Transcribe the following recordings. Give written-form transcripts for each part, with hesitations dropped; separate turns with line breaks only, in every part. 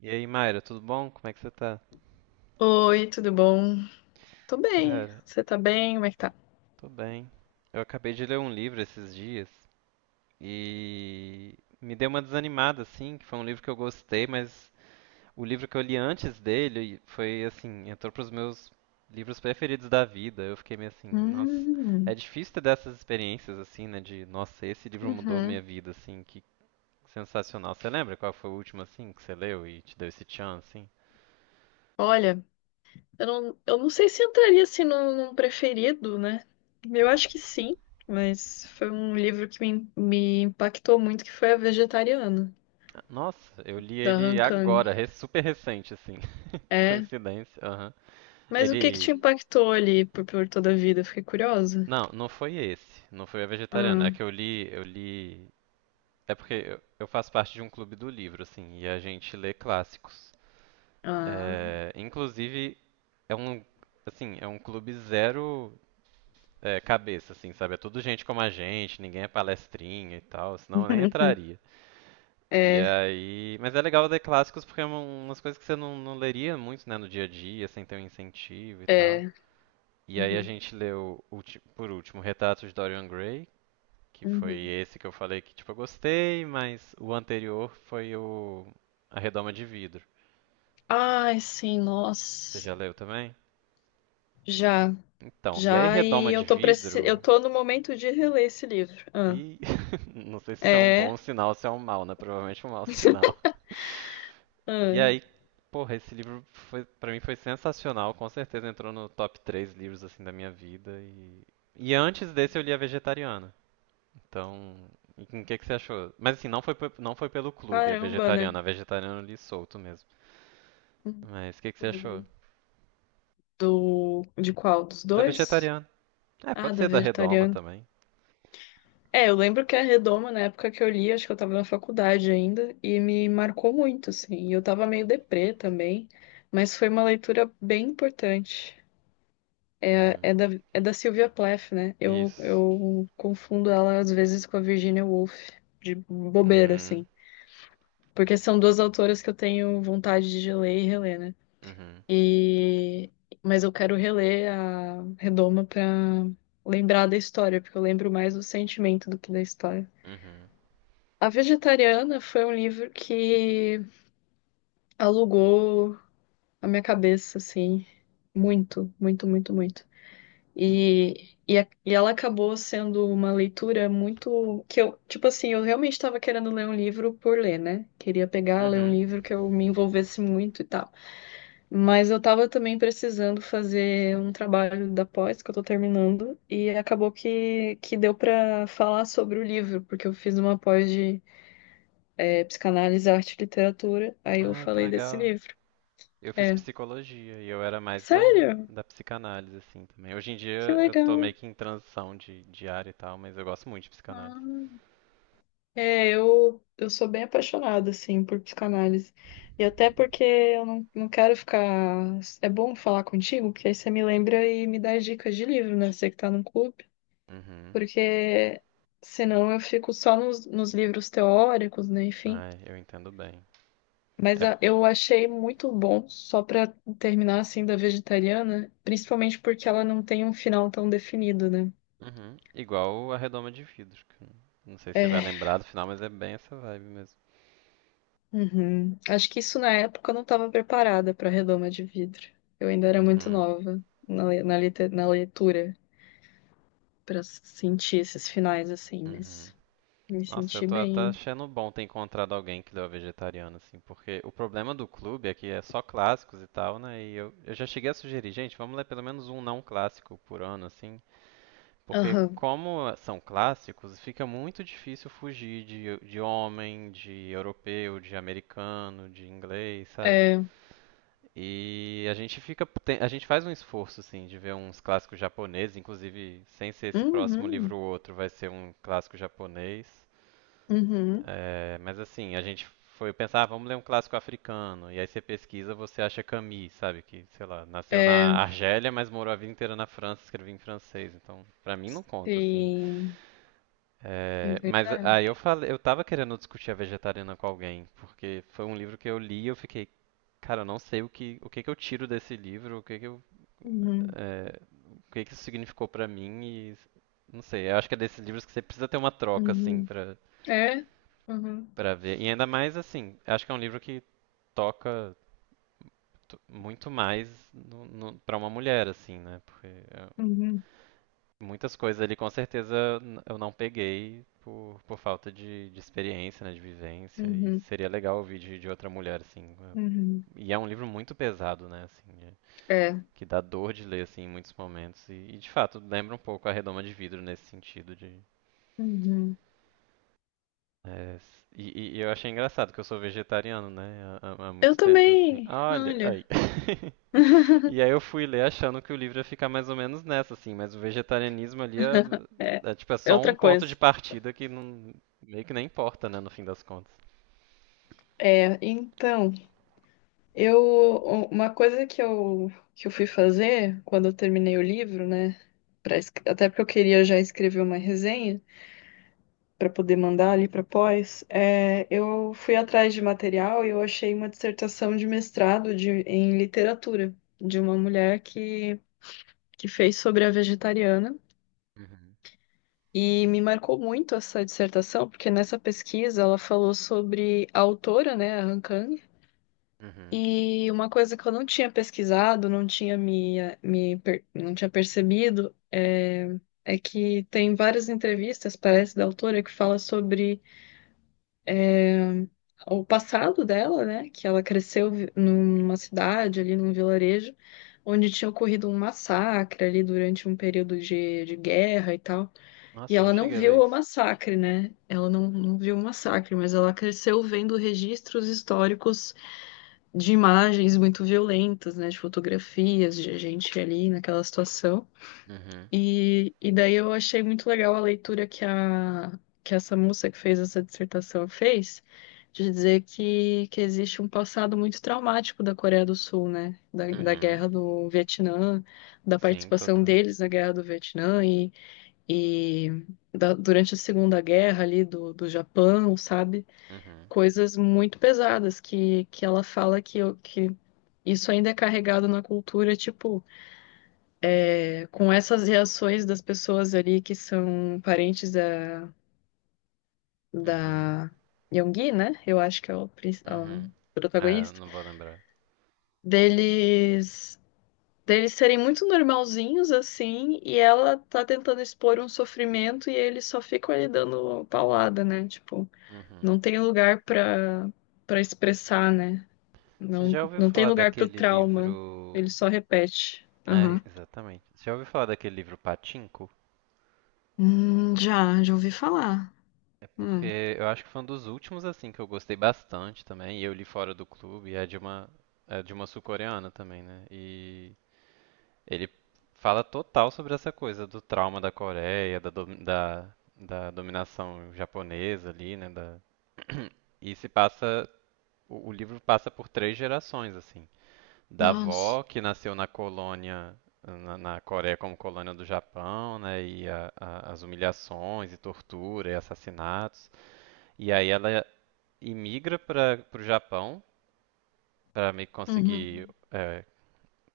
E aí, Mayra, tudo bom? Como é que você tá?
Oi, tudo bom? Tô bem.
Cara,
Você tá bem? Como é que tá?
tô bem. Eu acabei de ler um livro esses dias e me deu uma desanimada, assim, que foi um livro que eu gostei, mas o livro que eu li antes dele foi, assim, entrou pros meus livros preferidos da vida. Eu fiquei meio assim, nossa, é
Hum,
difícil ter dessas experiências, assim, né, nossa, esse livro mudou minha
uhum.
vida, assim, que sensacional. Você lembra qual foi o último, assim, que você leu e te deu esse tchan, assim?
Olha, eu não sei se entraria assim num preferido, né? Eu acho que sim, mas foi um livro que me impactou muito, que foi A Vegetariana,
Nossa, eu li
da
ele
Han Kang.
agora, super recente, assim.
É.
Coincidência, aham.
Mas o que que te
Ele.
impactou ali por toda a vida? Fiquei curiosa.
Não, não foi esse. Não foi a vegetariana.
Ah,
É que eu li, eu li. É porque eu faço parte de um clube do livro, assim, e a gente lê clássicos.
ah.
É, inclusive, é um, assim, é um clube zero é, cabeça, assim, sabe? É tudo gente como a gente, ninguém é palestrinha e tal, senão eu nem entraria. E
É,
aí. Mas é legal ler clássicos porque é umas coisas que você não leria muito, né, no dia a dia, sem ter um incentivo e tal.
é.
E aí a
Uhum,
gente leu, por último, Retratos de Dorian Gray, que foi
uhum.
esse que eu falei que, tipo, eu gostei, mas o anterior foi o A Redoma de Vidro.
Ai, sim,
Você
nossa.
já leu também?
Já.
Então, e aí
Já e
Redoma de
eu tô preci... eu
Vidro,
tô no momento de reler esse livro. Ah,
e não sei se isso é um
é,
bom sinal ou se é um mau, né? Provavelmente um mau sinal. E
ah,
aí, porra, esse livro foi, para mim foi sensacional, com certeza entrou no top 3 livros assim da minha vida e antes desse eu li A Vegetariana. Então, o que que você achou? Mas assim, não foi, não foi pelo clube, a
caramba, né?
vegetariana. A vegetariana eu li solto mesmo. Mas o que que você achou?
Uhum. Do de qual? Dos
Da
dois?
vegetariana. É,
Ah,
pode
da
ser da Redoma
vegetariana.
também.
É, eu lembro que a Redoma, na época que eu li, acho que eu tava na faculdade ainda, e me marcou muito, assim. E eu tava meio deprê também, mas foi uma leitura bem importante. É,
Uhum.
é da, é da Sylvia Plath, né?
Isso.
Eu confundo ela às vezes com a Virginia Woolf, de bobeira,
Uhum.
assim. Porque são duas autoras que eu tenho vontade de ler e reler, né?
Uhum.
E... Mas eu quero reler a Redoma pra lembrar da história, porque eu lembro mais do sentimento do que da história.
Uhum.
A Vegetariana foi um livro que alugou a minha cabeça, assim, muito, muito, muito, muito. E ela acabou sendo uma leitura muito que eu, tipo assim, eu realmente estava querendo ler um livro por ler, né? Queria pegar, ler um
Uhum.
livro que eu me envolvesse muito e tal. Mas eu tava também precisando fazer um trabalho da pós que eu tô terminando e acabou que deu pra falar sobre o livro, porque eu fiz uma pós de psicanálise, arte e literatura, aí eu
Ai, que
falei desse
legal.
livro.
Eu fiz
É.
psicologia e eu era mais da,
Sério?
da psicanálise, assim, também. Hoje em
Que
dia eu tô
legal.
meio que em transição de área e tal, mas eu gosto muito de psicanálise.
Ah. Eu sou bem apaixonada, assim, por psicanálise. E até porque eu não, não quero ficar. É bom falar contigo, porque aí você me lembra e me dá dicas de livro, né? Você que tá no clube.
Uhum.
Porque senão eu fico só nos livros teóricos, né? Enfim.
Ai, eu entendo bem. É,
Eu achei muito bom, só pra terminar assim, da vegetariana, principalmente porque ela não tem um final tão definido, né?
uhum. Igual a redoma de vidros. Que Não sei se você vai
É,
lembrar do final, mas é bem essa vibe mesmo.
uhum. Acho que isso na época eu não estava preparada para redoma de vidro. Eu ainda era muito
Uhum.
nova na, le- na, lite- na leitura para sentir esses finais assim,
Uhum.
mas me
Nossa, eu
senti
tô até
bem.
achando bom ter encontrado alguém que leu a vegetariana, assim, porque o problema do clube é que é só clássicos e tal, né? E eu já cheguei a sugerir, gente, vamos ler pelo menos um não clássico por ano, assim, porque
Aham.
como são clássicos, fica muito difícil fugir de homem, de europeu, de americano, de inglês, sabe?
É.
E a gente fica, a gente faz um esforço assim de ver uns clássicos japoneses, inclusive sem ser esse próximo
Uhum.
livro ou outro, vai ser um clássico japonês.
Uhum.
É, mas assim, a gente foi pensar, ah, vamos ler um clássico africano. E aí você pesquisa, você acha Camus, sabe? Que, sei lá, nasceu na
É.
Argélia, mas morou a vida inteira na França, escrevia em francês. Então, pra mim não conta, assim.
Sim. É
É, mas
verdade.
aí eu falei, eu tava querendo discutir a vegetariana com alguém, porque foi um livro que eu li e eu fiquei, cara, eu não sei o que que eu tiro desse livro, o que que eu
Uhum,
é, o que que isso significou pra mim e não sei, eu acho que é desses livros que você precisa ter uma troca assim
uhum.
pra
É? Uhum,
para ver. E ainda mais assim, eu acho que é um livro que toca muito mais no, para uma mulher assim, né? Porque é,
uhum,
muitas coisas ali com certeza eu não peguei por falta de experiência, né, de vivência e
uhum,
seria legal ouvir de outra mulher assim. É,
uhum.
E é um livro muito pesado, né, assim. É
É.
que dá dor de ler assim em muitos momentos de fato lembra um pouco a redoma de vidro nesse sentido de
Uhum.
é, eu achei engraçado que eu sou vegetariano né há
Eu
muito tempo assim
também,
olha
olha.
aí e aí eu fui ler achando que o livro ia ficar mais ou menos nessa assim mas o vegetarianismo ali é,
É,
é tipo é
é
só um
outra
ponto de
coisa.
partida que não, meio que nem importa né no fim das contas.
É, então, eu, uma coisa que eu fui fazer quando eu terminei o livro, né, até porque eu queria já escrever uma resenha, para poder mandar ali para pós, é, eu fui atrás de material e eu achei uma dissertação de mestrado de, em literatura de uma mulher que fez sobre a vegetariana.
Uhum.
E me marcou muito essa dissertação, porque nessa pesquisa ela falou sobre a autora, né, a Han Kang,
Uhum.
e uma coisa que eu não tinha pesquisado, não tinha me, não tinha percebido, é, é que tem várias entrevistas, parece, da autora que fala sobre o passado dela, né? Que ela cresceu vi- numa cidade, ali num vilarejo, onde tinha ocorrido um massacre ali durante um período de guerra e tal. E
Nossa, não
ela não
cheguei a ver
viu o
isso.
massacre, né? Ela não, não viu o massacre, mas ela cresceu vendo registros históricos de imagens muito violentas, né? De fotografias de gente ali naquela situação.
Uhum.
E daí eu achei muito legal a leitura que essa moça que fez essa dissertação fez, de dizer que existe um passado muito traumático da Coreia do Sul, né? Da
Uhum.
guerra do Vietnã, da
Sim,
participação
total.
deles na guerra do Vietnã e da- durante a Segunda Guerra ali do Japão, sabe?
Uhum.
Coisas muito pesadas que ela fala que isso ainda é carregado na cultura, tipo com essas reações das pessoas ali que são parentes
Uhum.
da Yoongi, né? Eu acho que é o, princ-
Uhum.
o
É, eu
protagonista.
não vou lembrar.
Deles, deles serem muito normalzinhos, assim, e ela tá tentando expor um sofrimento e eles só ficam ali dando paulada, né? Tipo,
Uhum.
não tem lugar pra, pra expressar, né?
Você já ouviu
Não tem
falar
lugar pro
daquele
trauma.
livro.
Ele só repete. Aham.
É, exatamente. Você já ouviu falar daquele livro Pachinko?
Já ouvi falar. Hum.
Porque eu acho que foi um dos últimos, assim, que eu gostei bastante também. E eu li fora do clube. É de uma sul-coreana também, né? E ele fala total sobre essa coisa do trauma da Coreia, da, da dominação japonesa ali, né? Da... E se passa. O livro passa por três gerações, assim. Da
Nossa.
avó, que nasceu na colônia, na Coreia como colônia do Japão, né? E as humilhações e tortura e assassinatos. E aí ela imigra para o Japão para meio que conseguir
Uhum.
é,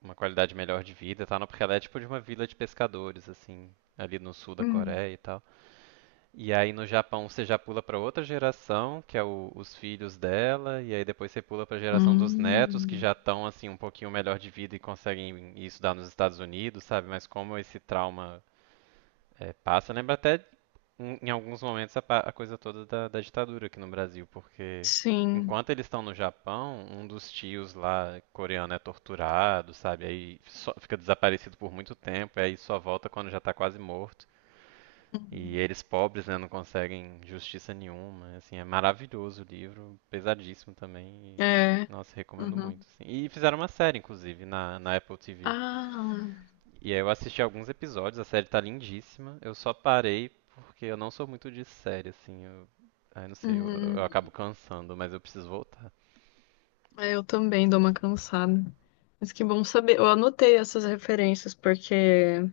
uma qualidade melhor de vida, e tal, não? Porque ela é tipo de uma vila de pescadores, assim, ali no sul da
Hum.
Coreia e tal. E aí no Japão você já pula para outra geração, que é os filhos dela, e aí depois você pula para a geração dos netos, que já
Hum.
estão assim um pouquinho melhor de vida e conseguem ir estudar nos Estados Unidos, sabe? Mas como esse trauma eh, passa, lembra até em, em alguns momentos a, a coisa toda da ditadura aqui no Brasil, porque
Sim.
enquanto eles estão no Japão, um dos tios lá coreano é torturado, sabe? Aí fica desaparecido por muito tempo, e aí só volta quando já está quase morto. E
Uhum.
eles pobres, né, não conseguem justiça nenhuma. Assim, é maravilhoso o livro, pesadíssimo também.
É.
E, nossa, recomendo
Uhum.
muito assim. E fizeram uma série, inclusive, na Apple TV.
Ah.
E aí eu assisti alguns episódios, a série tá lindíssima. Eu só parei porque eu não sou muito de série, assim. Eu, ai, não sei, eu
Uhum.
acabo cansando, mas eu preciso voltar.
É, eu também dou uma cansada. Mas que bom saber. Eu anotei essas referências, porque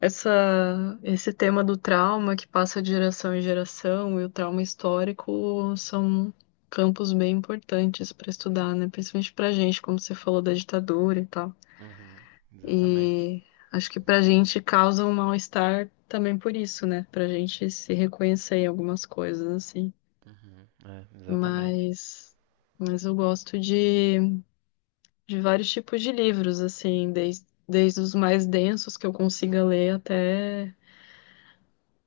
essa, esse tema do trauma que passa de geração em geração e o trauma histórico são campos bem importantes para estudar, né? Principalmente pra gente, como você falou da ditadura e tal.
Uhum, exatamente.
E acho que pra gente causa um mal-estar também por isso, né? Pra gente se reconhecer em algumas coisas, assim.
Uhum, é, exatamente.
Mas, mas eu gosto de vários tipos de livros, assim, desde os mais densos que eu consiga ler até,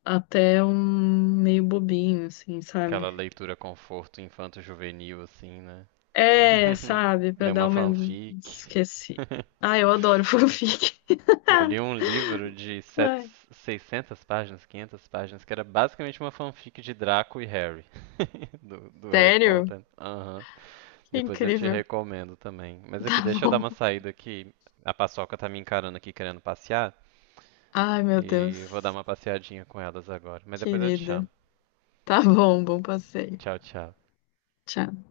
até um meio bobinho, assim,
Aquela
sabe?
leitura conforto infanto-juvenil, assim, né?
É, sabe, pra
Deu
dar
uma
uma.
fanfic.
Esqueci. Ah, eu adoro fanfic.
Eu li um livro de sete,
Ai,
600 páginas, 500 páginas, que era basicamente uma fanfic de Draco e Harry, do Harry
sério?
Potter. Aham.
Que
Depois eu te
incrível.
recomendo também. Mas
Tá
aqui, deixa eu dar uma
bom.
saída que a Paçoca tá me encarando aqui querendo passear,
Ai, meu
e eu vou dar
Deus.
uma passeadinha com elas agora. Mas depois eu te chamo.
Querida. Tá bom, bom passeio.
Tchau, tchau.
Tchau.